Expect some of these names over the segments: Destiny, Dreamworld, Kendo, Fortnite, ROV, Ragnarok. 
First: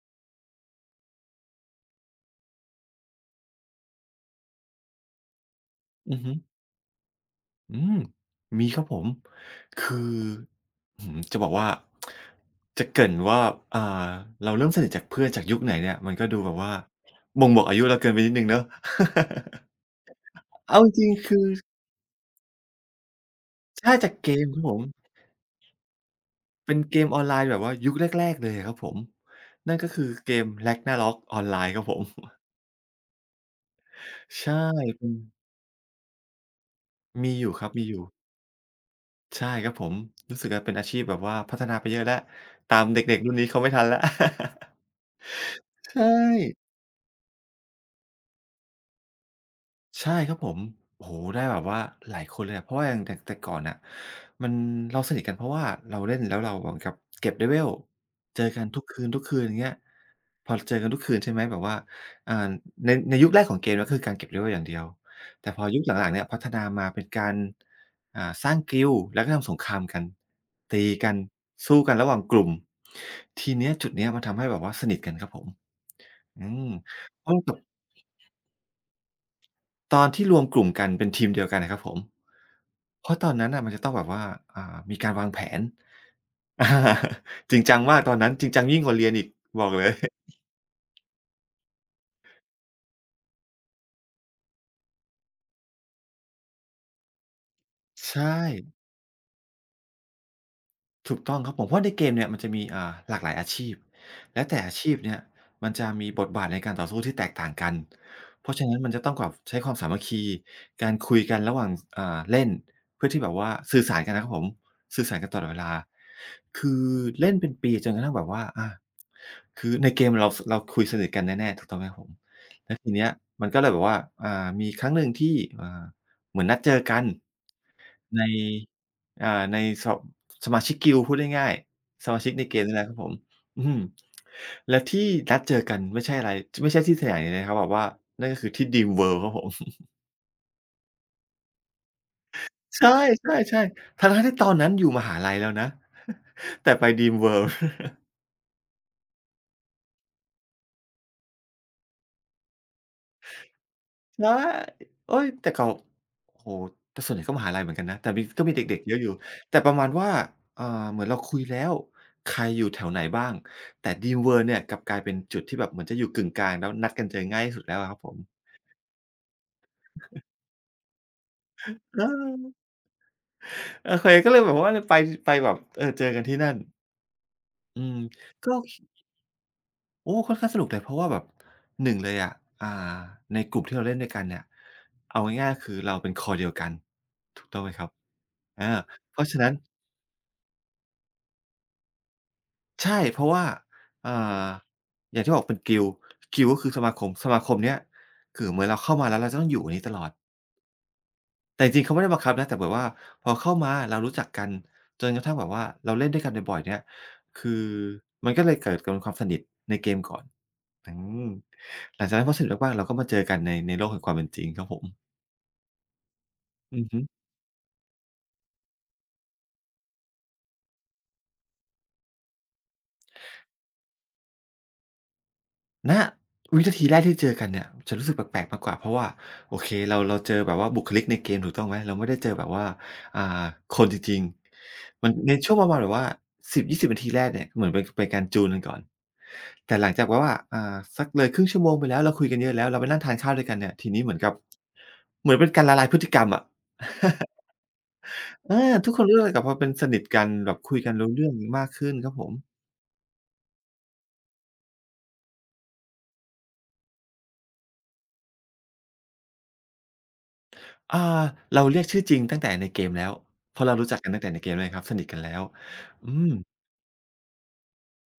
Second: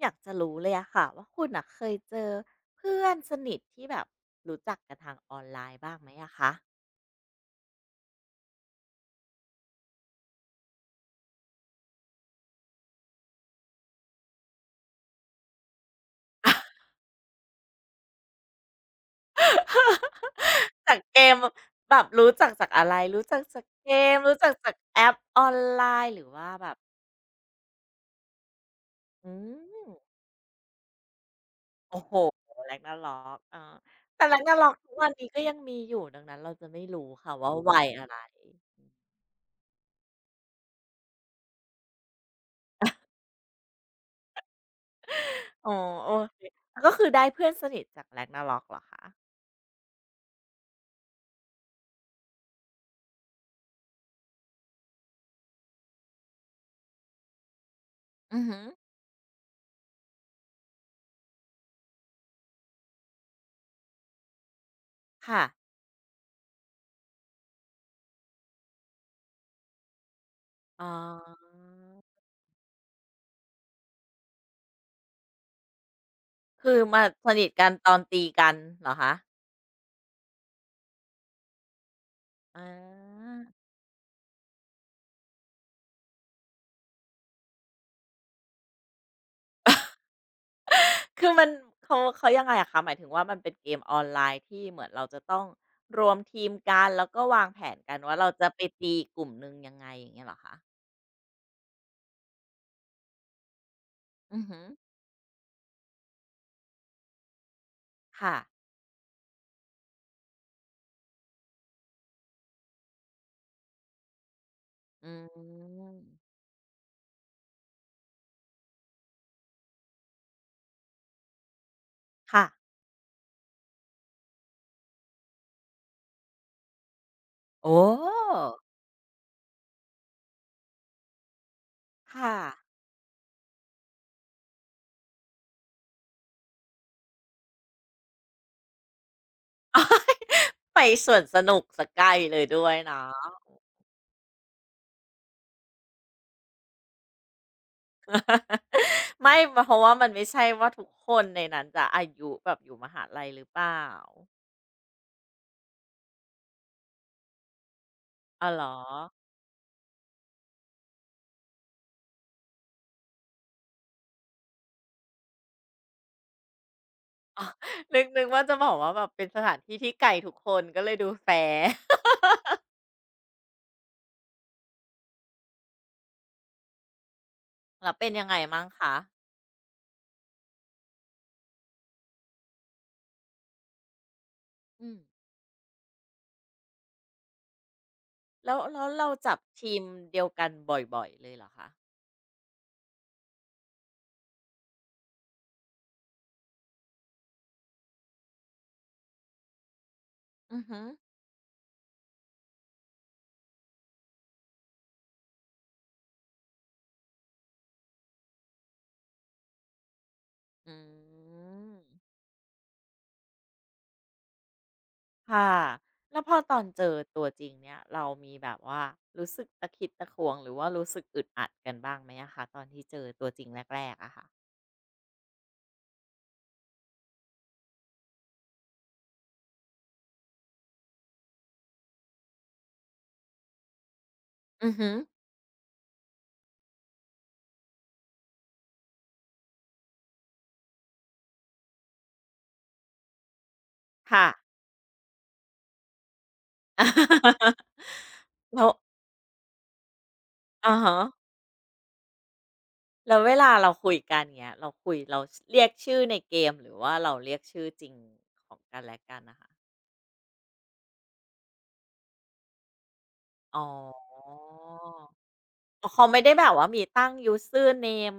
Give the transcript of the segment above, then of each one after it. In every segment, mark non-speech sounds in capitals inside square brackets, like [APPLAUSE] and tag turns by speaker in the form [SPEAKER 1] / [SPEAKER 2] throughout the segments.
[SPEAKER 1] อยากจะรู้เลยอะค่ะว่าคุณอะเคยเจอเพื่อนสนิทที่แบบรู้จักกันทางออนไลน์บ้างไหม
[SPEAKER 2] อือฮึ
[SPEAKER 1] อะคะ
[SPEAKER 2] อืมมีครับผมคืออื้อฮือจะบอกว่าจะเกริ่นว่าอ่าเราเริ่มสนิทจากเพื่อนจากยุคไหนเนี่ยมันก็ดูแบบว่าบ่งบอกอายุเราเกินไปนิดหนึ่งเนาะเอา
[SPEAKER 1] [LAUGHS] จาก
[SPEAKER 2] จริง
[SPEAKER 1] เก
[SPEAKER 2] ๆ
[SPEAKER 1] ม
[SPEAKER 2] คือ
[SPEAKER 1] แบบรู้จักจากอะไรรู้จักจากเก
[SPEAKER 2] ถ้าจาก
[SPEAKER 1] ม
[SPEAKER 2] เก
[SPEAKER 1] รู้
[SPEAKER 2] ม
[SPEAKER 1] จัก
[SPEAKER 2] ครับ
[SPEAKER 1] จา
[SPEAKER 2] ผ
[SPEAKER 1] ก
[SPEAKER 2] ม
[SPEAKER 1] แอปออนไลน์หรือว่าแบ
[SPEAKER 2] เป็
[SPEAKER 1] บ
[SPEAKER 2] นเกมออนไลน์แบบว่ายุคแรกๆเลยอะครับผม
[SPEAKER 1] อื
[SPEAKER 2] นั่นก็คือ
[SPEAKER 1] ม
[SPEAKER 2] เกม Ragnarok ออนไลน์ครับผ
[SPEAKER 1] โอ้
[SPEAKER 2] ม
[SPEAKER 1] โหแ a กนา r o k เอาแต่ r a g n
[SPEAKER 2] ใช่
[SPEAKER 1] a r o กทุก
[SPEAKER 2] เป็
[SPEAKER 1] วัน
[SPEAKER 2] น
[SPEAKER 1] นี้ก็ยังมีอยู่ดังนั้นเราจะไม่รู้ค่ะ
[SPEAKER 2] มีอ
[SPEAKER 1] ว่า
[SPEAKER 2] ยู่ครับ
[SPEAKER 1] วั
[SPEAKER 2] มี
[SPEAKER 1] ย
[SPEAKER 2] อยู่
[SPEAKER 1] อะไร
[SPEAKER 2] ใช่ครับผมรู้สึกว่าเป็นอาชีพแบบว่าพัฒนาไปเยอะแล้วตามเด็กๆรุ่นนี้เขาไม่ทันแล้ว [LAUGHS]
[SPEAKER 1] อ๋อ
[SPEAKER 2] ใช่
[SPEAKER 1] โอเคก็คือได้เพื่อนสนิทจาก r a g n a r o กเหรอคะ
[SPEAKER 2] ใช่ครับผมโอ้โฮได้แบบว่าหลายคนเลยอะเพราะว่าอย่างแต่ก่อนน่ะมันเราสนิทกันเพราะว่าเราเล่นแล้วเราเหมือนกับเก็บ level
[SPEAKER 1] อื
[SPEAKER 2] เจ
[SPEAKER 1] อ
[SPEAKER 2] อ
[SPEAKER 1] หื
[SPEAKER 2] กั
[SPEAKER 1] อ
[SPEAKER 2] นทุกคืนอย่างเงี้ยพอเจอกันทุกคืนใช่ไหมแบบว่าอ่าในยุคแรกของเกมก็คือการเก็บ level อย่างเดียว
[SPEAKER 1] ค่ะ
[SPEAKER 2] แต่พอยุคหลังๆเนี่ยพัฒนามาเป็นการสร้างกิลด์แล้วก็ทำสงครามกันตี
[SPEAKER 1] อ๋อ
[SPEAKER 2] กันสู้กันระหว่างกลุ่มทีเนี้ยจุดเนี้ยมันทำให้แบบว่าสนิทกันครับผมอืม
[SPEAKER 1] คือมา
[SPEAKER 2] เพ
[SPEAKER 1] ส
[SPEAKER 2] ราะว
[SPEAKER 1] นิท
[SPEAKER 2] แบบ
[SPEAKER 1] กันตอนตีกันเหรอคะ
[SPEAKER 2] ตอนที่รวมกลุ่มกันเป็นทีมเดียวกันอะครับผม
[SPEAKER 1] อ
[SPEAKER 2] เพราะตอ
[SPEAKER 1] า
[SPEAKER 2] นนั้นน่ะมันจะต้องแบบว่าอ่ามีการวางแผน [LAUGHS] อาจริงจังมากตอนนั้นจริงจังยิ่งกว่าเรียนอีกบอกเลย
[SPEAKER 1] คือมันเขายังไงอะคะ หมายถึงว่ามันเป็นเกมออนไลน์ที่เหมือนเราจะต้องรวมทีมกันแล้วก็วางแผนกัน
[SPEAKER 2] ใช
[SPEAKER 1] ว่าเรา
[SPEAKER 2] ่
[SPEAKER 1] จะไปตีกลุ่มหนึ่งยังไงอย่างเงี้ยเหรอคะ
[SPEAKER 2] ถูกต้องครับผมเพราะในเกมเนี่ยมันจะมีหลากหลายอาชีพ
[SPEAKER 1] อื
[SPEAKER 2] และ
[SPEAKER 1] อ
[SPEAKER 2] แต่
[SPEAKER 1] ฮึ
[SPEAKER 2] อาชีพเนี่ยมันจะมีบทบาทในการต่อสู้ที่แตกต่างกัน
[SPEAKER 1] ค่ะ
[SPEAKER 2] เพราะฉะนั้นมันจะต้องแบบใช้ความสามัคคีการคุยกันระหว่างเล่นเพื่อที่แบบว่าสื่อสารกันนะครับผมสื่อ
[SPEAKER 1] อื
[SPEAKER 2] สารกันตลอดเวลา
[SPEAKER 1] ม
[SPEAKER 2] คือเล่นเป็นปีจนกระทั่งแบบว่าคือในเกมเราสเราคุยสนิทกันแน่ๆถูกต้องไหมครับผม
[SPEAKER 1] ค่ะ
[SPEAKER 2] แล้วทีเนี้ยมันก็เลยแบบว่ามีครั้งหนึ่งที่เหมือนนัดเจอกัน
[SPEAKER 1] โอ้
[SPEAKER 2] ในอ่าในสสมาชิกกิลด์พูดง่ายๆสมาชิก
[SPEAKER 1] ค่ะ
[SPEAKER 2] ในเกมนี่แหละครับผมอืมและที่นัดเจอกันไม่ใช่อะไรไม่ใช่ที่สถานีนะครับแบบว่านั่นก็คือที่ Dreamworld ครับผม
[SPEAKER 1] [LAUGHS] ไปสวนสนุกเสียใกล้เลยด้วย
[SPEAKER 2] [LAUGHS] ใช
[SPEAKER 1] เนาะ
[SPEAKER 2] ่ๆๆทั้งๆที่ตอนนั้นอยู่มหาลัยแล้วนะ [LAUGHS] แต่ไป Dreamworld
[SPEAKER 1] [LAUGHS] ไม่เพราะว่ามันไม่ใช่ว่าทุกคนในนั้นจะอายุแบบอยู่มหาลัยหรือเปล่า
[SPEAKER 2] ใช่เอ๊ยแต่เก่าโอ้โฮแต่ส่วนใหญ่ก็มหาลัยเหมือนกันนะแต่มีก็
[SPEAKER 1] อ้าว
[SPEAKER 2] มี
[SPEAKER 1] เหรอ
[SPEAKER 2] เด็กๆเยอะอยู่แต่ประมาณว่าอ่าเหมือนเราคุยแล้วใครอยู่แถวไหนบ้างแต่ Dreamworld เนี่ยกลับกลายเป็นจุดที่แบบเหมือนจะอยู่กึ่งกลางแล้วนัดกันเจอง่ายที่สุดแล้วอะครับ
[SPEAKER 1] นึก
[SPEAKER 2] ผม
[SPEAKER 1] นึกว่าจะบอกว่าแบบเป็นสถานที่ที่ไก่ทุกคนก็เลยดูแฟร์
[SPEAKER 2] เ
[SPEAKER 1] [LAUGHS]
[SPEAKER 2] ออโอเคก็เลยแบบว่าเลยไปไปแบบเออเจอกันที่นั่นอื
[SPEAKER 1] แล้ว
[SPEAKER 2] ม
[SPEAKER 1] เป็นยังไง
[SPEAKER 2] ก็
[SPEAKER 1] มั้ง
[SPEAKER 2] ค
[SPEAKER 1] คะ
[SPEAKER 2] โอ้ค่อนข้างสนุกเลยเพราะว่าแบบหนึ่งเลยอะอ่าในกลุ่มที่เราเล่นด้วยกันเนี่ย
[SPEAKER 1] อืม
[SPEAKER 2] เอาง่ายๆคือเราเป็นคอเดียวกันถูกต้องไหมครับ
[SPEAKER 1] แล้ว
[SPEAKER 2] อา
[SPEAKER 1] เรา
[SPEAKER 2] เพราะ
[SPEAKER 1] จับ
[SPEAKER 2] ฉะนั้น
[SPEAKER 1] ทีมเดียวกันบ่อยๆเลยเหรอคะ
[SPEAKER 2] ใช่เพราะว่าอ่าอย่างที่บอกเป็น Guild Guild ก็คือสมาคมสมาคมเนี้ยคือเหมือนเราเข้ามาแล้วเราจะต้องอยู่อันนี้ตลอด
[SPEAKER 1] อือฮึ
[SPEAKER 2] แต่จริงๆเขาไม่ได้บังคับนะแต่แบบว่าพอเข้ามาเรารู้จักกันจนกระทั่งแบบว่าเราเล่นด้วยกันบ่อยๆเนี่ยคือมันก็เลยเกิดกเป็นความสนิทในเกมก่อน
[SPEAKER 1] อื
[SPEAKER 2] อืม
[SPEAKER 1] ม
[SPEAKER 2] หลังจากนั้นพอสนิทมากๆเราก็มาเจอกันในโลกแห่งความเป็นจริงครับผม
[SPEAKER 1] ค่ะแล้วพอตอน
[SPEAKER 2] อื
[SPEAKER 1] เจ
[SPEAKER 2] อ
[SPEAKER 1] อ
[SPEAKER 2] ฮึ
[SPEAKER 1] ตัวจริงเนี่ยเรามีแบบว่ารู้สึกตะขิดตะขวงหรือว่ารู้สึกอึดอัดกันบ้างไหมอะคะตอนที่เจอตัวจริงแรกๆอะค่ะ
[SPEAKER 2] ณวินาทีแรกที่เจอกันเนี่ยจะรู้สึกแปลกๆมากกว่าเพราะว่าโอเคเราเจอแบบว่าบุคลิกในเกมถูกต้องไหมเราไม่ได้เจอแบบว่าอ่าคนจริง
[SPEAKER 1] อือฮึ
[SPEAKER 2] ๆมันในช่วงประมาณแบบว่า10-20นาทีแรกเนี่ยเหมือนเป็นการจูนกันก่อนแต่หลังจากแบบว่าสักเลยครึ่งชั่วโมงไปแล้วเราคุยกันเยอะแล้วเราไปนั่งทานข้าวด้วยกันเนี่ยทีนี้เหมือน
[SPEAKER 1] ค่ะ
[SPEAKER 2] กับเหมือนเป็นการละลายพฤติกรรมอะ [LAUGHS]
[SPEAKER 1] [LAUGHS]
[SPEAKER 2] เออ
[SPEAKER 1] แล้ว
[SPEAKER 2] ทุกคนรู้จักกับพอเป็นสนิทกันแบบ
[SPEAKER 1] อะ
[SPEAKER 2] คุยกัน
[SPEAKER 1] ฮะ
[SPEAKER 2] รู้เรื่องมากขึ้นครับผม
[SPEAKER 1] แล้วเวลาเราคุยกันเงี้ยเราคุยเราเรียกชื่อในเกมหรือว่าเราเรียกชื่อจริงของกันและกันนะคะ
[SPEAKER 2] อ่าเราเรียกชื่อจริงตั้งแต่ในเกมแล้วเพ
[SPEAKER 1] อ๋
[SPEAKER 2] ราะเรารู้จักกันตั้งแต่
[SPEAKER 1] อ
[SPEAKER 2] ในเกมเลยครับสนิทกันแล้ว
[SPEAKER 1] อ๋อเขา
[SPEAKER 2] อื
[SPEAKER 1] ไม่
[SPEAKER 2] ม
[SPEAKER 1] ได้แบบว่ามีตั้ง user name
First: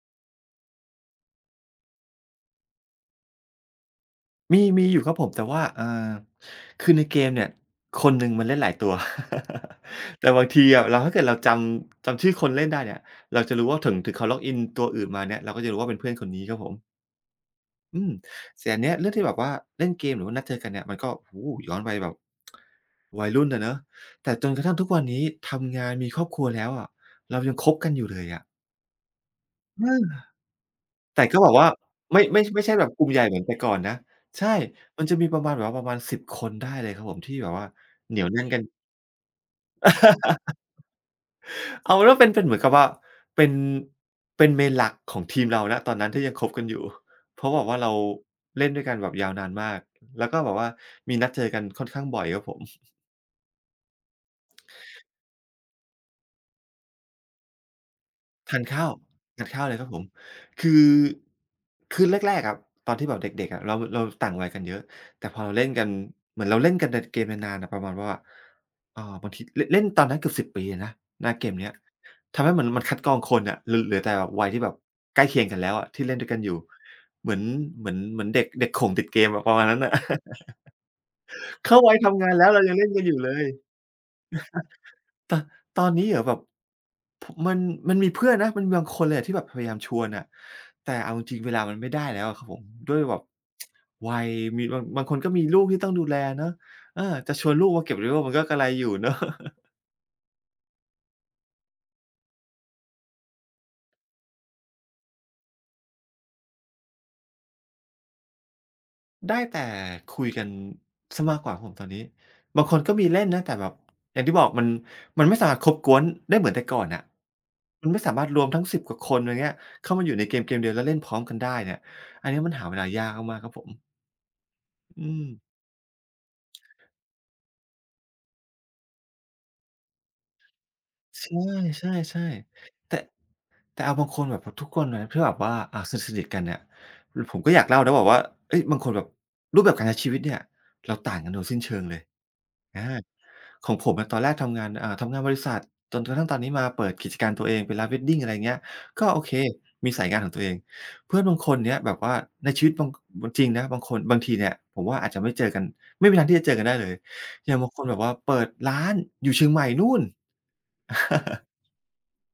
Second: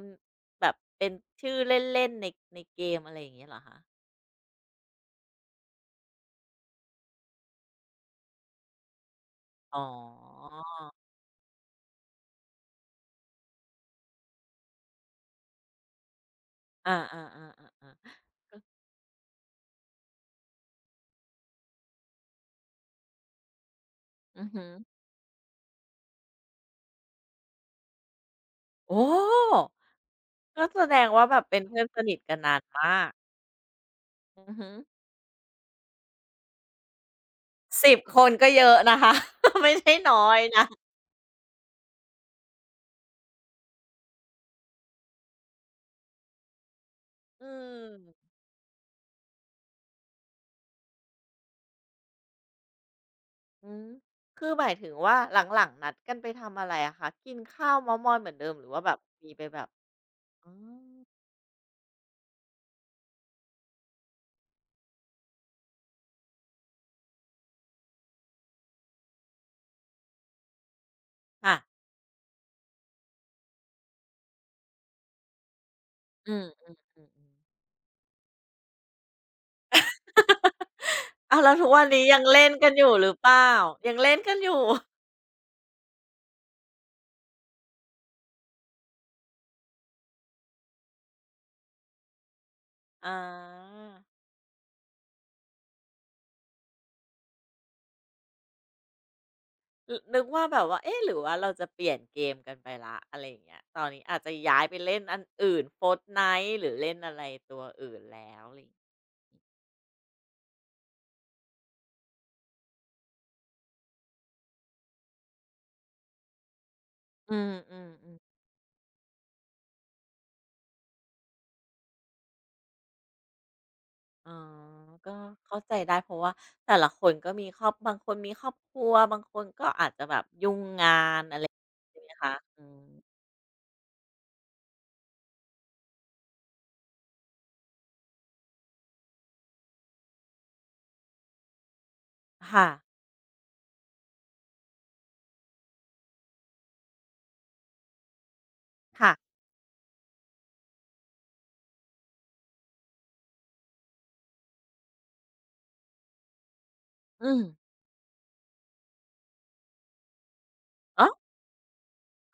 [SPEAKER 1] แบบเป็นชื่อเล่นๆในในเกมอะไรอย่างเงี้ยเหรอคะ
[SPEAKER 2] มีมีอยู่ครับผมแต่ว่าคือในเกมเนี่ยคนหนึ่งมันเล่นหลายตัว
[SPEAKER 1] อ๋
[SPEAKER 2] [LAUGHS] แต่บาง
[SPEAKER 1] อ
[SPEAKER 2] ทีอะเราถ้าเกิดเราจำชื่อคนเล่นได้เนี่ยเราจะรู้ว่าถึงเขาล็อกอินตัวอื่นมาเนี่ยเราก็จะรู้ว่าเป็นเพื่อนคนนี้ครับผม
[SPEAKER 1] อาๆ
[SPEAKER 2] อืม
[SPEAKER 1] ๆๆๆ
[SPEAKER 2] แต่อันเนี้ยเรื่องที่แบบว่าเล่นเกมหรือว่านัดเจอกันเนี่ยมันก็โอ้โฮย้อนไปแบบวัยรุ่นอะเนาะแต่จ
[SPEAKER 1] อือ
[SPEAKER 2] นก
[SPEAKER 1] ฮึ
[SPEAKER 2] ระทั่งทุกวันนี้ทำงานมีครอบครัวแล้วอะเรายังคบกันอยู่เลยอะ
[SPEAKER 1] โอ้
[SPEAKER 2] เออ
[SPEAKER 1] ก็แสดง
[SPEAKER 2] แต่
[SPEAKER 1] ว่าแบ
[SPEAKER 2] ก็
[SPEAKER 1] บ
[SPEAKER 2] แบบ
[SPEAKER 1] เป็น
[SPEAKER 2] ว่า
[SPEAKER 1] เพื่อนสนิท
[SPEAKER 2] ไม่
[SPEAKER 1] กัน
[SPEAKER 2] ไม่
[SPEAKER 1] นาน
[SPEAKER 2] ไม่ใช่แบบ
[SPEAKER 1] มา
[SPEAKER 2] กลุ่ม
[SPEAKER 1] ก
[SPEAKER 2] ใหญ่เหมือนแต่ก่อนนะใช่
[SPEAKER 1] อือฮึ
[SPEAKER 2] มันจะมีประมาณแบบว่าประมาณ10คนได้เลยครับผมที่แบบว่า
[SPEAKER 1] 10
[SPEAKER 2] เห
[SPEAKER 1] ค
[SPEAKER 2] นียว
[SPEAKER 1] น
[SPEAKER 2] แน่
[SPEAKER 1] ก็
[SPEAKER 2] นกัน
[SPEAKER 1] เยอะนะคะ [LAUGHS] ไม่ใช่น้อยนะ
[SPEAKER 2] เอาเป็นว่าเป็นเหมือนกับว่าเป็นเป็นเมนหลักของทีมเราณตอนนั้นที่ยังคบกันอยู่เพ
[SPEAKER 1] อื
[SPEAKER 2] ราะแบบว่าเรา
[SPEAKER 1] ม
[SPEAKER 2] เล่นด้วยกันแบบยาวนานมากแล้วก็แบบว่ามีนัดเจอกันค่อนข้างบ่อยครับผม
[SPEAKER 1] อืมคือหมายถึงว่าหลังๆนัดกันไปทำอะไรอะคะกินข้าวเม้าท์มอยเหมือนเดิม
[SPEAKER 2] ทา
[SPEAKER 1] ห
[SPEAKER 2] น
[SPEAKER 1] รือว่า
[SPEAKER 2] ข้า
[SPEAKER 1] แบ
[SPEAKER 2] ว
[SPEAKER 1] บมีไป
[SPEAKER 2] ทาน
[SPEAKER 1] แบ
[SPEAKER 2] ข้าว
[SPEAKER 1] บ
[SPEAKER 2] เลยครับผม
[SPEAKER 1] อ๋อ
[SPEAKER 2] คือคือแรกๆอะตอนที่แบบเด็กๆอะเราต่างวัยกันเยอะแต่พอเราเล่นกันเหมือนเราเล่นกันในเกมนานๆอะประมาณว่าบางทีเล่นเล่นตอนนั้นเกือบ10ปีเลยนะหน้าเกม
[SPEAKER 1] ค่ะ
[SPEAKER 2] เนี้ยทำให้เหมือนมันคัดกรองคนอะเหลือแต่วัยที่แบบใกล้เคียงกันแล้วอะที่เล่นด้ว
[SPEAKER 1] อื
[SPEAKER 2] ยกัน
[SPEAKER 1] ม
[SPEAKER 2] อยู่เหมือ
[SPEAKER 1] ๆ
[SPEAKER 2] น
[SPEAKER 1] ๆๆ
[SPEAKER 2] เหมือนเด็กเด็กโข่งติดเกมอะประมาณนั้นน่ะ [LAUGHS]
[SPEAKER 1] อ้าวแล้วทุก
[SPEAKER 2] เข้า
[SPEAKER 1] วัน
[SPEAKER 2] วัย
[SPEAKER 1] นี้ยั
[SPEAKER 2] ทำ
[SPEAKER 1] ง
[SPEAKER 2] งาน
[SPEAKER 1] เล่
[SPEAKER 2] แล้ว
[SPEAKER 1] น
[SPEAKER 2] เรา
[SPEAKER 1] กั
[SPEAKER 2] ยั
[SPEAKER 1] น
[SPEAKER 2] ง
[SPEAKER 1] อ
[SPEAKER 2] เล่
[SPEAKER 1] ยู่
[SPEAKER 2] นกั
[SPEAKER 1] ห
[SPEAKER 2] นอ
[SPEAKER 1] รือ
[SPEAKER 2] ยู่
[SPEAKER 1] เป
[SPEAKER 2] เลย
[SPEAKER 1] ล่ายังเล่นกันอยู่ [LAUGHS]
[SPEAKER 2] ตตอนนี้เหรอแบบมันมันมีเพื่อนนะมันมีบางคนเลยอะที่แบบพยายามชวนอะแต่เอาจริงๆเวลามันไม่ได้แล้วอะครับผมด้วยแบ
[SPEAKER 1] อา
[SPEAKER 2] บวัยมีบางคนก็มีลูกที่ต้องดูแลเนาะเออจะชวนลูกมาเก็บ Lego มันก็กะไรอยู่เนาะ
[SPEAKER 1] ลนึกว่าแบบว่าเอ๊ะหรือว่าเราจะเปลี่ยนเกมกันไปแล้วอะไรอย่างเงี้ยตอนนี้อาจจะย้ายไปเล่นอันอื่น Fortnite หรือเล่นอะไรตัวอื่นแล้วอะไร
[SPEAKER 2] [LAUGHS] ได้แต่คุยกันเสียมากกว่าครับผมตอนนี้บางคนก็มีเล่นนะแต่แบบอย่างที่บอกมันไม่สามารถคบก๊วนได้เหมือนแต่ก่อนน่ะ
[SPEAKER 1] อื
[SPEAKER 2] มันไม่สา
[SPEAKER 1] มๆ
[SPEAKER 2] มารถ
[SPEAKER 1] ๆ
[SPEAKER 2] รวมทั้ง10กว่าคนอะไรเงี้ยเข้ามาอยู่ในเกมเดียวแล้วเล่นพร้อมกันได้เนี่ยอันนี้มันหาเวลายากมากๆครับผม
[SPEAKER 1] อ๋อ
[SPEAKER 2] อื
[SPEAKER 1] ก็
[SPEAKER 2] ม
[SPEAKER 1] เข้าใจได้เพราะว่าแต่ละคนก็มีครอบบางคนมีครอบครัวบางคนก็อาจจะแบบยุ่งงาน
[SPEAKER 2] ใ
[SPEAKER 1] นะ
[SPEAKER 2] ช่
[SPEAKER 1] คะอื
[SPEAKER 2] ๆ
[SPEAKER 1] ม
[SPEAKER 2] ๆแต่เอาบางคนแบบทุกคนเลยที่แบบว่าอ่าสนิทๆกันเนี่ยคือผมก็อยากเล่านะแบบว่าเฮ้ยบางคนแบบรูปแบบการใช้ชีวิตเนี่ยเราต่างกันโดยสิ้นเชิงเลย
[SPEAKER 1] ค่ะ
[SPEAKER 2] อาของผมอะตอนแรกทำงานทำงานบริษัทจนกระทั่งตอนนี้มาเปิดกิจการตัวเองเป็นร้าน Wedding อะไรอย่างเงี้ยก็โอเค
[SPEAKER 1] ค่ะ
[SPEAKER 2] มีสายงานของตัวเองเพื่อนบางคนเนี่ยแบบว่าในชีวิตบางจริงนะบางคนบางทีเนี่ยผมว่าอาจจะไม่เจอกันไม่มีทางที่จะเจอกันได้เลย
[SPEAKER 1] อืม
[SPEAKER 2] อย่างบางคนแบบว่าเปิดร้านอยู่เชียงใหม่นู่น
[SPEAKER 1] อ้าว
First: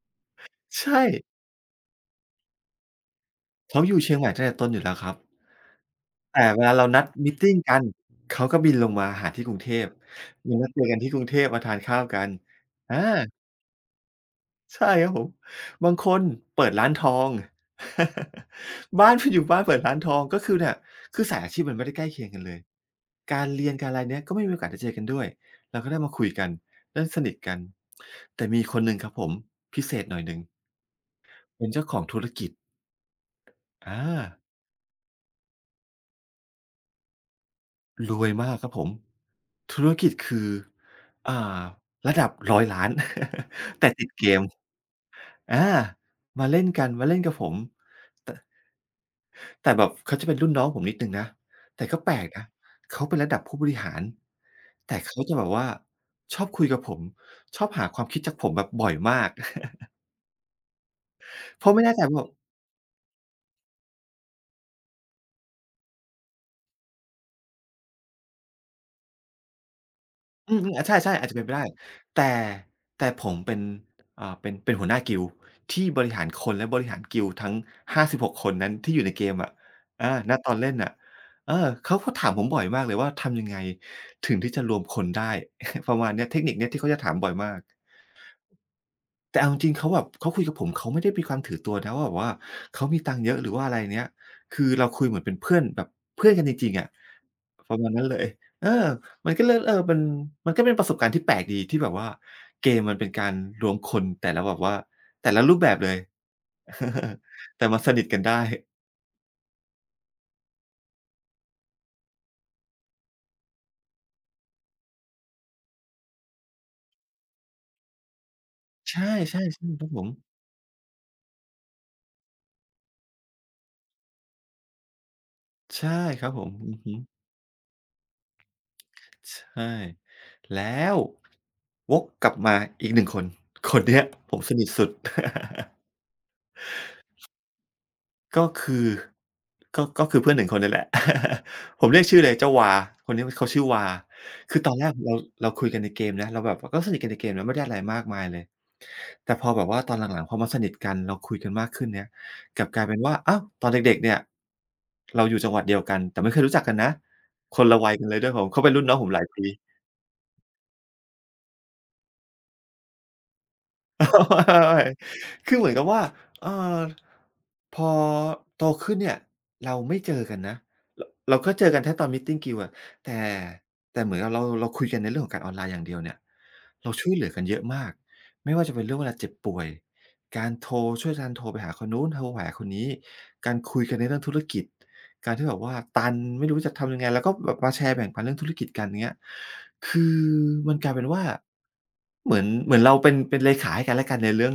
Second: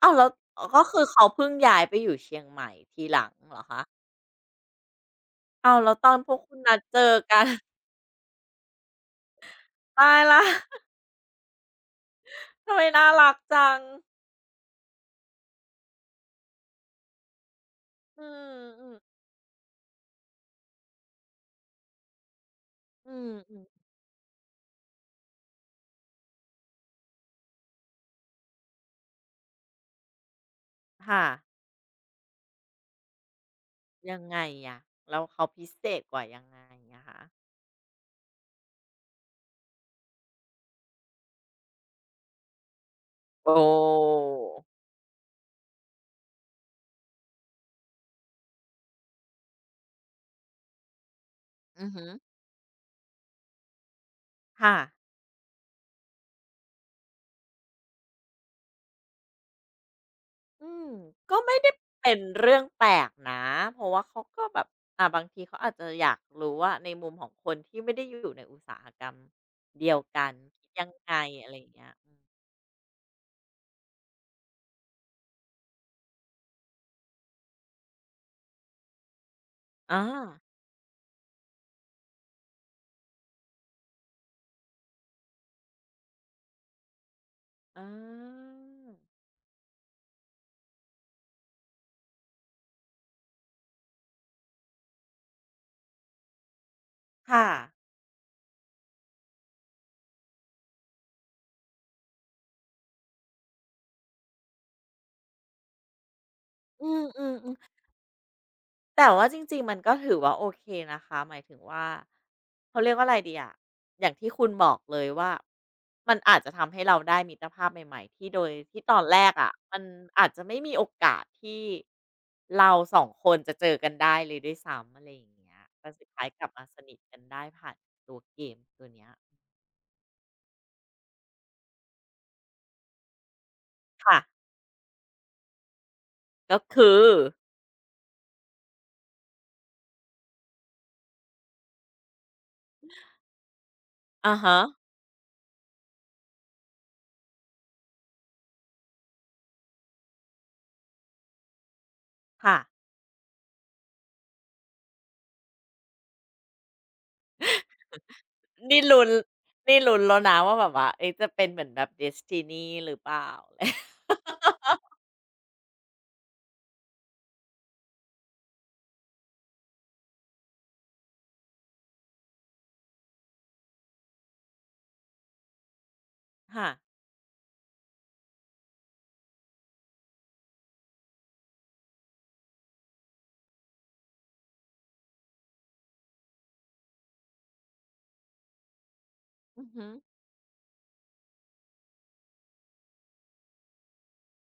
[SPEAKER 1] อ้าวแล้วอ๋อก็คื
[SPEAKER 2] ใช่
[SPEAKER 1] อเขาเพิ่งย้ายไปอยู่เชียงใหม่ทีหลังเหรอ
[SPEAKER 2] เขา
[SPEAKER 1] คะ
[SPEAKER 2] อยู่เชียงใหม่ตั้งแต่ต้นอยู่แล้วครับ
[SPEAKER 1] อ้าวแล้วตอนพวก
[SPEAKER 2] แต่
[SPEAKER 1] คุณ
[SPEAKER 2] เวลา
[SPEAKER 1] นัด
[SPEAKER 2] เรา
[SPEAKER 1] เจอ
[SPEAKER 2] นัดมีต
[SPEAKER 1] กัน
[SPEAKER 2] ติ
[SPEAKER 1] [LAUGHS]
[SPEAKER 2] งกันเขาก็บินลงมาหาที่กรุงเทพ
[SPEAKER 1] ตายแล้ว [LAUGHS]
[SPEAKER 2] มานัดเจอกันที่กรุงเทพมาทานข้าวกัน
[SPEAKER 1] ทำไม
[SPEAKER 2] อา
[SPEAKER 1] น่ารักจัง
[SPEAKER 2] ใช่ครับผมบางคนเปิดร้านทอง
[SPEAKER 1] อืม
[SPEAKER 2] [LAUGHS] บ้าน
[SPEAKER 1] ๆ
[SPEAKER 2] อยู่บ้านเปิดร้านทองก็คือเนี่ยคือสายอาชีพมันไม่ได้ใกล้เคียงกันเลย
[SPEAKER 1] อื
[SPEAKER 2] การ
[SPEAKER 1] ม
[SPEAKER 2] เรียน
[SPEAKER 1] ๆ
[SPEAKER 2] การอะไรเนี้ยก็ไม่มีโอกาสได้เจอกันด้วยเราก็ได้มาคุยกันได้สนิทกันแต่มีคนหนึ่งครับผมพิเศษหน่อยหนึ่ง
[SPEAKER 1] ค่ะ
[SPEAKER 2] เป็นเจ้าของธุรกิจอ
[SPEAKER 1] ยังไง
[SPEAKER 2] า
[SPEAKER 1] อะแล้วเขาพิเศษกว่ายังไงอะคะ
[SPEAKER 2] รวยมากครับผม ธุรกิจคืออ่าระดับร้อยล้าน
[SPEAKER 1] โอ้
[SPEAKER 2] [LAUGHS] แต่ติดเกมอามาเล่นกันมาเล่นกับผมแต่แต่แบบเขาจะเป็นรุ่นน้องผมนิดหนึ่งนะแต่
[SPEAKER 1] อือ
[SPEAKER 2] ก็
[SPEAKER 1] ฮึ
[SPEAKER 2] แปลกนะเขาเป็นระดับผู้บริหาร
[SPEAKER 1] ค่ะ
[SPEAKER 2] แต่เขาจะแบบว่าชอบคุยกับผมชอบหาความคิดจากผมแบบบ่อยมาก [LAUGHS]
[SPEAKER 1] อืมก็ไม่
[SPEAKER 2] เพ
[SPEAKER 1] ได้
[SPEAKER 2] ราะไม่แน่ใจ
[SPEAKER 1] เป็น
[SPEAKER 2] ว่า
[SPEAKER 1] เรื่องแปลกนะเพราะว่าเขาก็แบบอ่าบางทีเขาอาจจะอยากรู้ว่าในมุมของคนที่ไม่ได้อยู่ในอุตสาหกรรมเดียวกัน
[SPEAKER 2] อื
[SPEAKER 1] คิ
[SPEAKER 2] ม
[SPEAKER 1] ด
[SPEAKER 2] ๆอา
[SPEAKER 1] ยัง
[SPEAKER 2] ใช่
[SPEAKER 1] ไง
[SPEAKER 2] ๆอาจจะเป็น
[SPEAKER 1] อะ
[SPEAKER 2] ไป
[SPEAKER 1] ไรอ
[SPEAKER 2] ได้
[SPEAKER 1] ย่างเงี้ยอืม
[SPEAKER 2] แต่แต่ผมเป็นเป็นหัวหน้ากิลด์ที่บริหารคนและบริหารกิลด์ทั้ง56คนนั้นที่อยู่ในเกมอะอาณ
[SPEAKER 1] อา
[SPEAKER 2] ตอนเล่นน่ะเออเขาก็ถามผมบ่อยมากเลยว่าทำยังไงถึงที่จะรวมคนได้ [LAUGHS] ประมาณเนี้ยเทคนิคเนี้ยที่เขาจะถามบ่อยมาก
[SPEAKER 1] อา
[SPEAKER 2] แต่เอาจริงๆเขาแบบเขาคุยกับผมเขาไม่ได้มีความถือตัวนะว่าแบบว่าเขามีตังค์เยอะหรือว่าอะไรเนี้ยคือเราคุยเหมือนเป็นเพื่อนแบบเพื่อนกันจริงๆอะ
[SPEAKER 1] ค่ะ
[SPEAKER 2] ประมาณนั้นเลยเออ มันก็เลยเออมันก็เป็นประสบการณ์ที่แปลกดีที่แบบว่าเกมมันเป็นการรวมคนแต่ละแบบว่าแต่ละรูปแบบเลย
[SPEAKER 1] อืม
[SPEAKER 2] [LAUGHS] แต่
[SPEAKER 1] ๆ
[SPEAKER 2] มาสนิทกันได้
[SPEAKER 1] แต่ว่าจริงๆ มันก็ถือว่าโอเคนะคะหมายถึงว่าเขาเรียกว่าอะไรดีอะอย่างที่คุณบอกเลยว่ามันอาจจะทำให้เราได้มิตรภาพใหม่ๆที่โดยที่ตอน
[SPEAKER 2] ใช่
[SPEAKER 1] แร
[SPEAKER 2] ๆ
[SPEAKER 1] ก
[SPEAKER 2] ใช่
[SPEAKER 1] อะ
[SPEAKER 2] ค
[SPEAKER 1] มัน
[SPEAKER 2] รับผม
[SPEAKER 1] อาจจะไม่มีโอกาสที่เรา2คนจะเจอกันได้เลยด้วยซ้ำอะไรอย่างเงี้ยแต่
[SPEAKER 2] ใช่
[SPEAKER 1] สุด
[SPEAKER 2] ค
[SPEAKER 1] ท้าย
[SPEAKER 2] รับผ
[SPEAKER 1] กลั
[SPEAKER 2] ม
[SPEAKER 1] บมา
[SPEAKER 2] อื
[SPEAKER 1] ส
[SPEAKER 2] อฮึ
[SPEAKER 1] นิทกันได้ผ่านตัวเกมตัวเนี้ย
[SPEAKER 2] ใช่แล้ววกกลับมาอีกหนึ่งคนคนเนี้ย
[SPEAKER 1] ค่ะ
[SPEAKER 2] ผมสนิทสุด
[SPEAKER 1] ก็คือ
[SPEAKER 2] ก็คือก็คือเพื่อนหนึ่งคนนี่แหละ [LAUGHS] ผมเรียกชื่อเลยเจ้าวาคนนี้เขาชื่อวา
[SPEAKER 1] อะฮะ
[SPEAKER 2] คือตอนแรกเราคุยกันในเกมนะเราแบบก็สนิทกันในเกมนะไม่ได้อะไรมากมายเลยแต่พอแบบว่าตอนหลังๆพอมาสนิทกันเราคุยกันมากขึ้นเนี่ย
[SPEAKER 1] ค่ะ
[SPEAKER 2] กลับกลายเป็นว่าอ้าวตอนเด็กๆเนี่ยเราอยู่จังหวัดเดียวกันแต่ไม่เคยรู้จักกันนะคนละวัยกันเลยด้วยผมเขาเป็น
[SPEAKER 1] นี่
[SPEAKER 2] รุ่นน้อง
[SPEAKER 1] ลุ้
[SPEAKER 2] ผ
[SPEAKER 1] น
[SPEAKER 2] มหลายปี
[SPEAKER 1] แล้วนะว่าแบบว่าเอ๊ะจะเป็นเหมือนแบบ Destiny หรือเปล่า [LAUGHS] อะไร
[SPEAKER 2] [LAUGHS] ไม่คือเหมือนกับว่าเอ่อพอโตขึ้นเนี่ยเราไม่เจอกันนะรเราก็เจอกันแค่ตอนมีตติงกิลด์อะแต่แต่เหมือนกับเราคุยกันในเรื่องของการออนไลน์อย่างเดียวเนี่ย
[SPEAKER 1] ค่ะ
[SPEAKER 2] เราช่วยเหลือกันเยอะมากไม่ว่าจะเป็นเรื่องเวลาเจ็บป่วยการโทรช่วยกันโทรไปหาคนนู้นโทรหาคนนี้การคุยกันในเรื่องธุรกิจ การที่แบบว่าตันไม่รู้จะทำยังไงแล้วก็แบบมาแชร์แบ่งปันเรื่องธุรกิจกันเงี้ย
[SPEAKER 1] อือฮึ
[SPEAKER 2] คือมันกลายเป็นว่าเหมือนเราเป็นเลขาให้กันและกันในเรื่อง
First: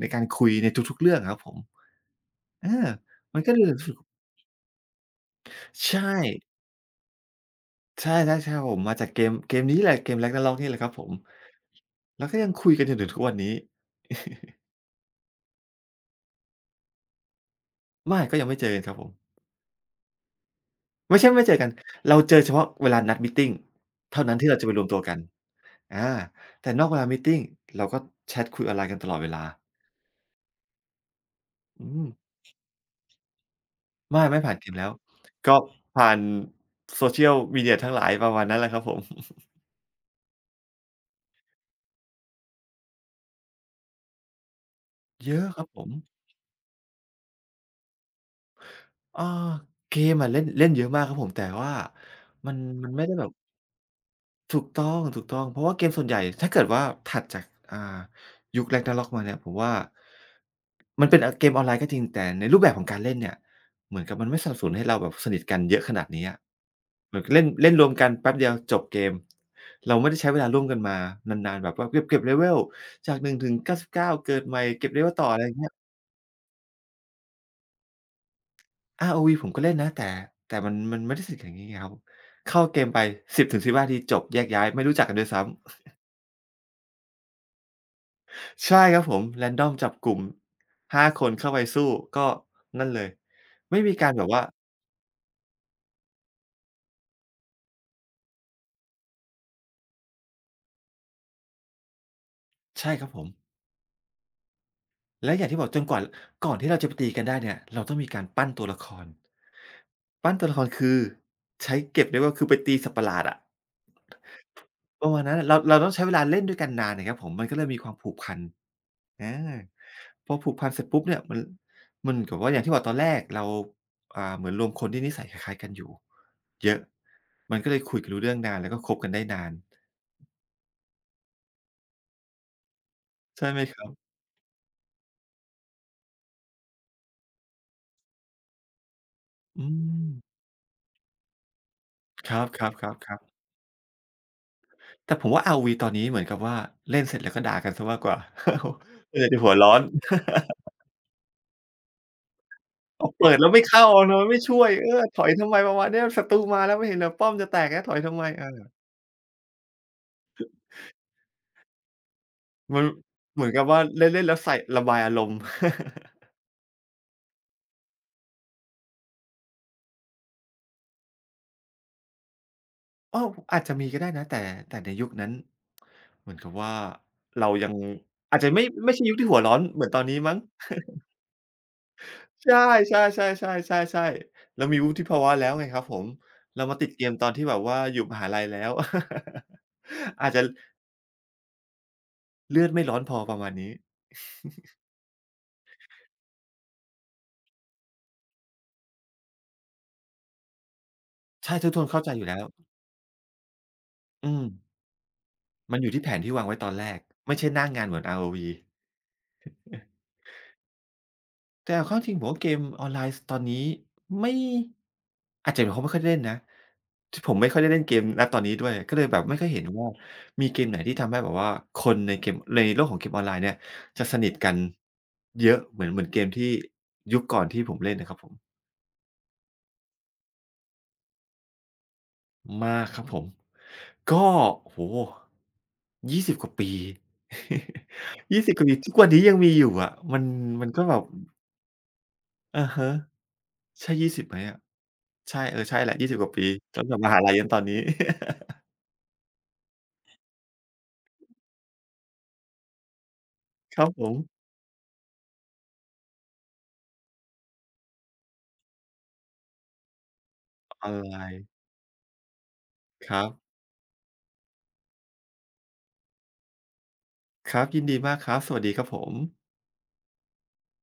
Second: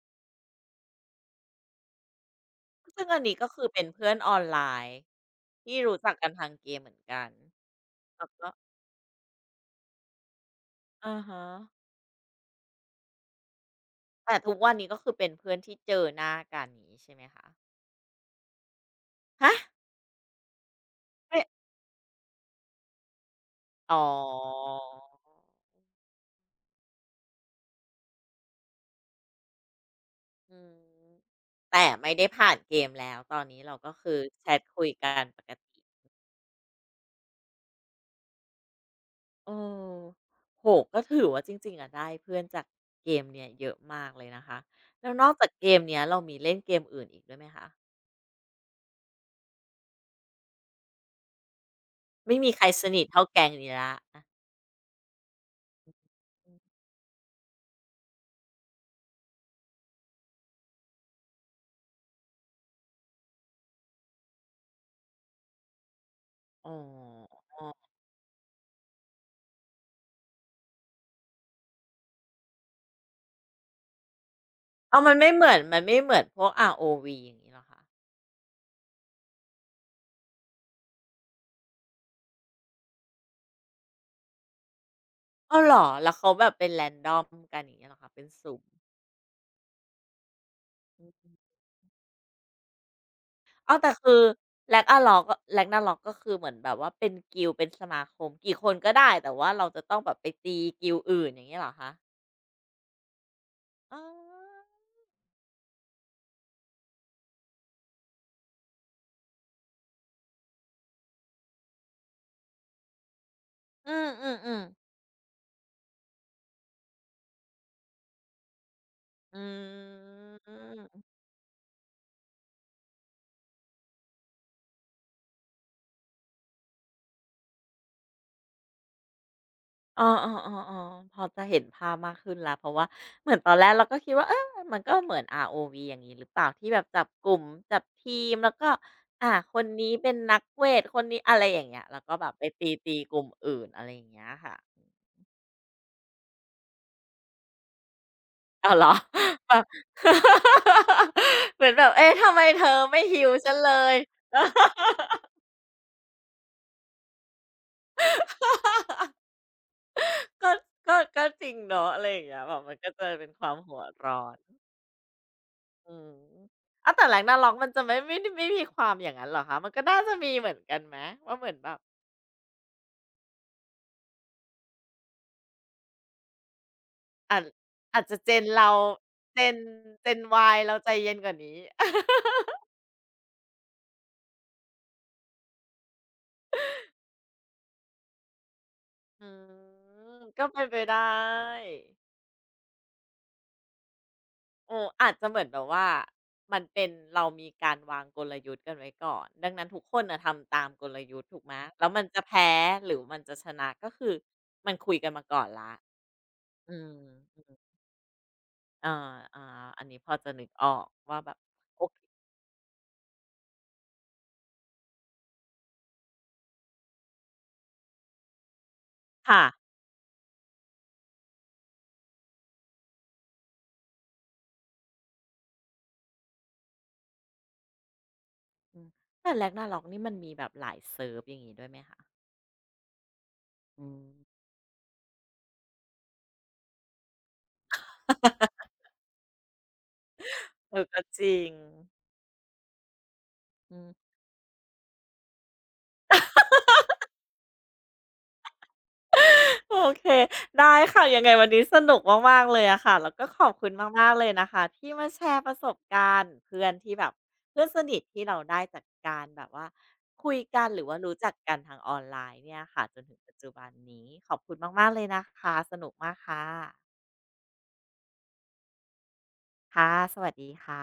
[SPEAKER 2] ในการคุยในทุกๆเรื่องอะครับผมอา
[SPEAKER 1] ซึ่งอันนี้
[SPEAKER 2] มัน
[SPEAKER 1] ก็
[SPEAKER 2] ก็เล
[SPEAKER 1] คื
[SPEAKER 2] ย
[SPEAKER 1] อเป็
[SPEAKER 2] รู้
[SPEAKER 1] น
[SPEAKER 2] สึก
[SPEAKER 1] เพื่อนออนไลน์ที่รู้
[SPEAKER 2] ใช่
[SPEAKER 1] จักกันทางเกมเหมือนกัน
[SPEAKER 2] ใช่
[SPEAKER 1] แล้ว
[SPEAKER 2] ๆๆค
[SPEAKER 1] ก็
[SPEAKER 2] รับผมมาจากเกมนี้แหละเกม Ragnarok นี่แหละครับผม
[SPEAKER 1] อะฮะ
[SPEAKER 2] แล้วก็ยังคุยกันจนถึงทุกวันนี้
[SPEAKER 1] แต่ทุกวันนี้ก็คือเป็นเพื่อนที่เจอหน้ากันอย่างงี้ใช่ไหมคะ
[SPEAKER 2] ไม่ก็ยังไม่เจอกันครับผม
[SPEAKER 1] ฮะ
[SPEAKER 2] ไม่ใช่
[SPEAKER 1] ไอ๊
[SPEAKER 2] ไม่เจอกันเราเจอเฉพาะเวลานัดมีตติง
[SPEAKER 1] อ๋อ
[SPEAKER 2] เท่านั้นที่เราจะไปรวมตัวกัน อาแต่นอกเวลามีตติงเราก็แชตคุยออนไลน์กันตลอดเวลา
[SPEAKER 1] อืมแต่
[SPEAKER 2] อืม
[SPEAKER 1] ไม่ได้ผ่านเกมแล้ว ตอนนี้เราก็คือ
[SPEAKER 2] ไม่
[SPEAKER 1] แช
[SPEAKER 2] ผ่าน
[SPEAKER 1] ต
[SPEAKER 2] เกม
[SPEAKER 1] คุ
[SPEAKER 2] แล้
[SPEAKER 1] ย
[SPEAKER 2] ว
[SPEAKER 1] กันปก
[SPEAKER 2] ก็
[SPEAKER 1] ติ
[SPEAKER 2] ผ่าน social media ทั้งหลายประมาณนั้นแหละครับผม
[SPEAKER 1] เออโอ้โฮก็ถือว่าจริงๆอะได้เพื่อนจากเกมเนี่ยเยอะมากเลยนะคะแล้วนอ
[SPEAKER 2] เย
[SPEAKER 1] กจา
[SPEAKER 2] อะ
[SPEAKER 1] ก
[SPEAKER 2] ครั
[SPEAKER 1] เก
[SPEAKER 2] บผ
[SPEAKER 1] ม
[SPEAKER 2] ม
[SPEAKER 1] เนี้ยเรามีเล่นเกมอื่นอีกด้วยไหมคะ
[SPEAKER 2] เออเกมอะเล่นเล่นเยอะมากครับผมแต่ว่า
[SPEAKER 1] ไม่มี
[SPEAKER 2] มัน
[SPEAKER 1] ใครส
[SPEAKER 2] มัน
[SPEAKER 1] นิ
[SPEAKER 2] ไม่
[SPEAKER 1] ท
[SPEAKER 2] ได้
[SPEAKER 1] เท่า
[SPEAKER 2] แบบ
[SPEAKER 1] แก๊งนี้แล้วอะ
[SPEAKER 2] ถูกต้องถูกต้องเพราะว่าเกมส่วนใหญ่ถ้าเกิดว่าถัดจากอ่ายุค Ragnarok มาเนี่ยผมว่ามันเป็นอเกมออนไลน์ก็จริงแต่ในรูปแบบของการเล่นเนี่ยเหมือนกับมันไม่สนับสนุนให้เราแบบสนิทกันเยอะขนาดนี้อะ
[SPEAKER 1] อ๋อ
[SPEAKER 2] เหมือนกับเล่นเล่นรวมกันแป๊บเดียวจบเกมเราไม่ได้ใช้เวลาร่วมกันมานานๆแบบว่าเก็บ level จาก1ึงถึงเกาสิบเก้าเกิดใหม่เก็บ
[SPEAKER 1] อ้าวมั
[SPEAKER 2] level
[SPEAKER 1] น
[SPEAKER 2] ต่อ
[SPEAKER 1] ไม่
[SPEAKER 2] อะ
[SPEAKER 1] เห
[SPEAKER 2] ไรอ
[SPEAKER 1] มือ
[SPEAKER 2] ย่าง
[SPEAKER 1] น
[SPEAKER 2] เงี้ย
[SPEAKER 1] มันไม่เหมือนพวก ROV อย่างงี้เหรอคะ
[SPEAKER 2] ROV ผมก็เล่นนะแต่แต่มันไม่ได้สนิทกันอย่างงี้ไงครับเข้าเกมไป10-15นาทีจบแยกย้ายไม่รู้จักกันด้วยซ้ำ
[SPEAKER 1] อ้าวเหรอแล้วเขาแบบเป็น random กันอย่างเงี้ยเหรอคะเป็นสุ่ม
[SPEAKER 2] ใช่ครับผม แรนดอมจับกลุ่ม5 คน
[SPEAKER 1] อื
[SPEAKER 2] เข้า
[SPEAKER 1] ม
[SPEAKER 2] ไปสู้ก็นั่นเลย
[SPEAKER 1] อ้าว
[SPEAKER 2] ไม่
[SPEAKER 1] แต่
[SPEAKER 2] มีการ
[SPEAKER 1] คือ
[SPEAKER 2] แบบว่า
[SPEAKER 1] Ragnarok ก็ Ragnarok ก็คือเหมือนแบบว่าเป็นกิลด์เป็นสมาคมกี่คนก็ได้ แต่ว่าเราจะต้องแบบไปตีกิลด์อื่นอย่างงี้เหรอคะ
[SPEAKER 2] ใช่ครับผม
[SPEAKER 1] อ๋อ
[SPEAKER 2] และอย่างที่บอกจนกว่าก่อนที่เราจะไปตีกันได้เนี่ย เราต้องมีการปั้นตัวละคร ปั้นตัวละครคือใช้เก็บเรียกว่าคือไปตีสัตว์ประหลาดอะ
[SPEAKER 1] อือๆๆ
[SPEAKER 2] ประมาณนั้นเราต้องใช้เวลาเล่นด้วยกันนานน่ะครับผมมันก็เลยมีความผูกพัน
[SPEAKER 1] อื
[SPEAKER 2] อาพอผูกพันเสร็จปุ๊บ
[SPEAKER 1] ม
[SPEAKER 2] เนี่ยมันเหมือนกับว่าอย่างที่บอกตอนแรกเราเหมือนรวมคนที่นิสัยคล้ายๆกันอยู่เยอะมันก็เลยคุยกันรู้เรื่องนานแล้วก็คบกันได้นาน
[SPEAKER 1] เออออ๋อพอจะเห็นภาพมากขึ้นแล้วเพราะว่าเหมือน
[SPEAKER 2] ใช่
[SPEAKER 1] ตอน
[SPEAKER 2] ไหม
[SPEAKER 1] แรก
[SPEAKER 2] ค
[SPEAKER 1] เรา
[SPEAKER 2] รับ
[SPEAKER 1] ก็คิดว่าเออมันก็เหมือน ROV อวีอย่างนี้หรือเปล่าที่แบบจับกลุ่มจับทีมแล้วก็อ่าค
[SPEAKER 2] อื
[SPEAKER 1] นนี้เป็
[SPEAKER 2] ม
[SPEAKER 1] นนักเวทคนนี้อะไรอย่างเงี้ยแล้วก็แบ
[SPEAKER 2] ค
[SPEAKER 1] บ
[SPEAKER 2] ร
[SPEAKER 1] ไปต
[SPEAKER 2] ับ
[SPEAKER 1] ีๆกลุ่ม
[SPEAKER 2] ๆๆ
[SPEAKER 1] อื่นอะไรอย่างเงี้ยค่ะ
[SPEAKER 2] ๆแต่ผมว่า ROV ตอนนี้เหมือนกับว่าเล่นเสร็จแล้วก็ด่ากันเสียมากกว่า
[SPEAKER 1] อ้าวเหรอ
[SPEAKER 2] [LAUGHS] ส่วนใหญ่จะ
[SPEAKER 1] [LAUGHS]
[SPEAKER 2] หั
[SPEAKER 1] แบ
[SPEAKER 2] ว
[SPEAKER 1] บ
[SPEAKER 2] ร้อน
[SPEAKER 1] [LAUGHS] เหมือนแบบเอ๊ะทำไมเธอไม่
[SPEAKER 2] อ้าว
[SPEAKER 1] ฮิ
[SPEAKER 2] เปิ
[SPEAKER 1] ว
[SPEAKER 2] ดแล้
[SPEAKER 1] ฉั
[SPEAKER 2] ว
[SPEAKER 1] น
[SPEAKER 2] ไม่
[SPEAKER 1] เล
[SPEAKER 2] เข้า
[SPEAKER 1] ย
[SPEAKER 2] ทำไมไม่ช่วยเออถอยทำไมประมาณเนี้ยศัตรูมาแล้วไม่เห็นเหรอป้อมจะแตกแล้วถอยทำไมอา
[SPEAKER 1] [LAUGHS] ก็ก็จริงเนาะอะไรอย่างเงี้ยแบบมัน
[SPEAKER 2] มัน
[SPEAKER 1] ก็จะเป็นค
[SPEAKER 2] เหมือ
[SPEAKER 1] วา
[SPEAKER 2] น
[SPEAKER 1] ม
[SPEAKER 2] กับ
[SPEAKER 1] หั
[SPEAKER 2] ว่า
[SPEAKER 1] วร้อ
[SPEAKER 2] เล่นๆแล้
[SPEAKER 1] น
[SPEAKER 2] วใส่ระบายอารมณ์
[SPEAKER 1] อืมอะแต่ r a g น a r o กมันจะไม่ไม่มีความอย่างนั้นเหรอคะมันก็น่าจะมีเหมือนกันไหมว่าเหมือนแบบ
[SPEAKER 2] [LAUGHS] อ้าวอาจจะมีก็ได้นะแต่แต่ในยุคนั้นเหมือนกับว่า
[SPEAKER 1] อาจ
[SPEAKER 2] เรายัง
[SPEAKER 1] จะเจ
[SPEAKER 2] อาจ
[SPEAKER 1] น
[SPEAKER 2] จะไม่
[SPEAKER 1] เรา
[SPEAKER 2] ไม่ใช่ยุคที่หั
[SPEAKER 1] เจ
[SPEAKER 2] วร้อ
[SPEAKER 1] น
[SPEAKER 2] นเหมือนตอนนี้มั้ง
[SPEAKER 1] วายเราใจเย็นกว่านี้ [LAUGHS]
[SPEAKER 2] ใช่ๆๆๆๆๆเรามีวุฒิภาวะแล้วไงครับผมเรามาติดเกมตอนที่แบบว่าอยู่มหาลัยแล้ว
[SPEAKER 1] อืม
[SPEAKER 2] [LAUGHS] อาจจะ
[SPEAKER 1] ก็เป็นไปได้
[SPEAKER 2] เลือดไม่ร้อนพอประมาณนี้
[SPEAKER 1] โอ้อาจจะเหมือนแบบว่า มันเป็นเรามีการวางกลยุทธ์กันไว้ก่อนดังนั้นทุกคนนะทำตามกลยุทธ์ถูกไห
[SPEAKER 2] ใช่
[SPEAKER 1] ม
[SPEAKER 2] ทุกค
[SPEAKER 1] แล้
[SPEAKER 2] น
[SPEAKER 1] ว
[SPEAKER 2] เข้า
[SPEAKER 1] มัน
[SPEAKER 2] ใจอ
[SPEAKER 1] จะ
[SPEAKER 2] ยู่แล้ว
[SPEAKER 1] แพ้หรือมันจะชนะก็คือ
[SPEAKER 2] อืม
[SPEAKER 1] มันคุยกันมาก่อนละ
[SPEAKER 2] มันอยู่ที่แผนที่วางไว้ตอน
[SPEAKER 1] อื
[SPEAKER 2] แรก
[SPEAKER 1] ม
[SPEAKER 2] ไม่ใช่หน้างานเหมือน ROV
[SPEAKER 1] อาอ่าอันนี้พอจะนึกออกว่าแบบ
[SPEAKER 2] แต่
[SPEAKER 1] โอ
[SPEAKER 2] เอา
[SPEAKER 1] เค
[SPEAKER 2] เข้าจริงผมว่าเกมออนไลน์สตอนนี้ไม่อาจจะเป็นเพราะไม่ค่อยได้เล่นนะที่ผมไม่ค่อยได้เล่นเกมณตอนนี้ด้วยก็เลยแบบไม่
[SPEAKER 1] ค่ะ
[SPEAKER 2] ค่อยเห็นว่ามีเกมไหนที่ทำให้แบบว่าคนในเกมในโลกของเกมออนไลน์เนี่ยจะสนิทกันเยอะเหมือนเกมที่ยุคก่อนที่ผมเล่นนะครับผม
[SPEAKER 1] อืมแต่ r a g n a ็ o กนี่มันมีแบบหลายเซิร์ฟอย่างงี้ด้วยไหมคะ
[SPEAKER 2] มากครับผม
[SPEAKER 1] อืม
[SPEAKER 2] ก็โอ้โฮ20กว่าปี [LAUGHS] 20กว่าปีทุกวันนี้ยังมีอยู่อะมันมัน
[SPEAKER 1] เออ
[SPEAKER 2] ก็แบ
[SPEAKER 1] ก็
[SPEAKER 2] บ
[SPEAKER 1] จริง
[SPEAKER 2] อะฮะ
[SPEAKER 1] อื
[SPEAKER 2] ใช่ยี่
[SPEAKER 1] ม
[SPEAKER 2] สิบไหมอะ ใช่เออใช่แหละ20กว่าปีตั้งแต่มหาลัยยันตอนนี้
[SPEAKER 1] โอเคได้ค่ะยังไงวันนี้สนุกมากๆเลยอะค่ะแล้วก็ขอบคุณ
[SPEAKER 2] [LAUGHS] ครับผ
[SPEAKER 1] มาก
[SPEAKER 2] ม
[SPEAKER 1] ๆเลยนะคะที่มาแชร์ประสบการณ์เพื่อนที่แบบเพื่อนสนิทที่เราได้จากการแบบว่าคุยกันหรื
[SPEAKER 2] อ
[SPEAKER 1] อ
[SPEAKER 2] อ
[SPEAKER 1] ว่า
[SPEAKER 2] นไล
[SPEAKER 1] รู้จัก
[SPEAKER 2] น์
[SPEAKER 1] กันทางออนไลน์เนี่ยค่ะจน
[SPEAKER 2] ค
[SPEAKER 1] ถึง
[SPEAKER 2] รับ
[SPEAKER 1] ปัจจุบันนี้ขอบคุณมากๆเลยนะคะสนุกมากค่ะ
[SPEAKER 2] ครับยินดีมากครับสวัสดีครับผม
[SPEAKER 1] ค่ะสวัสดีค่ะ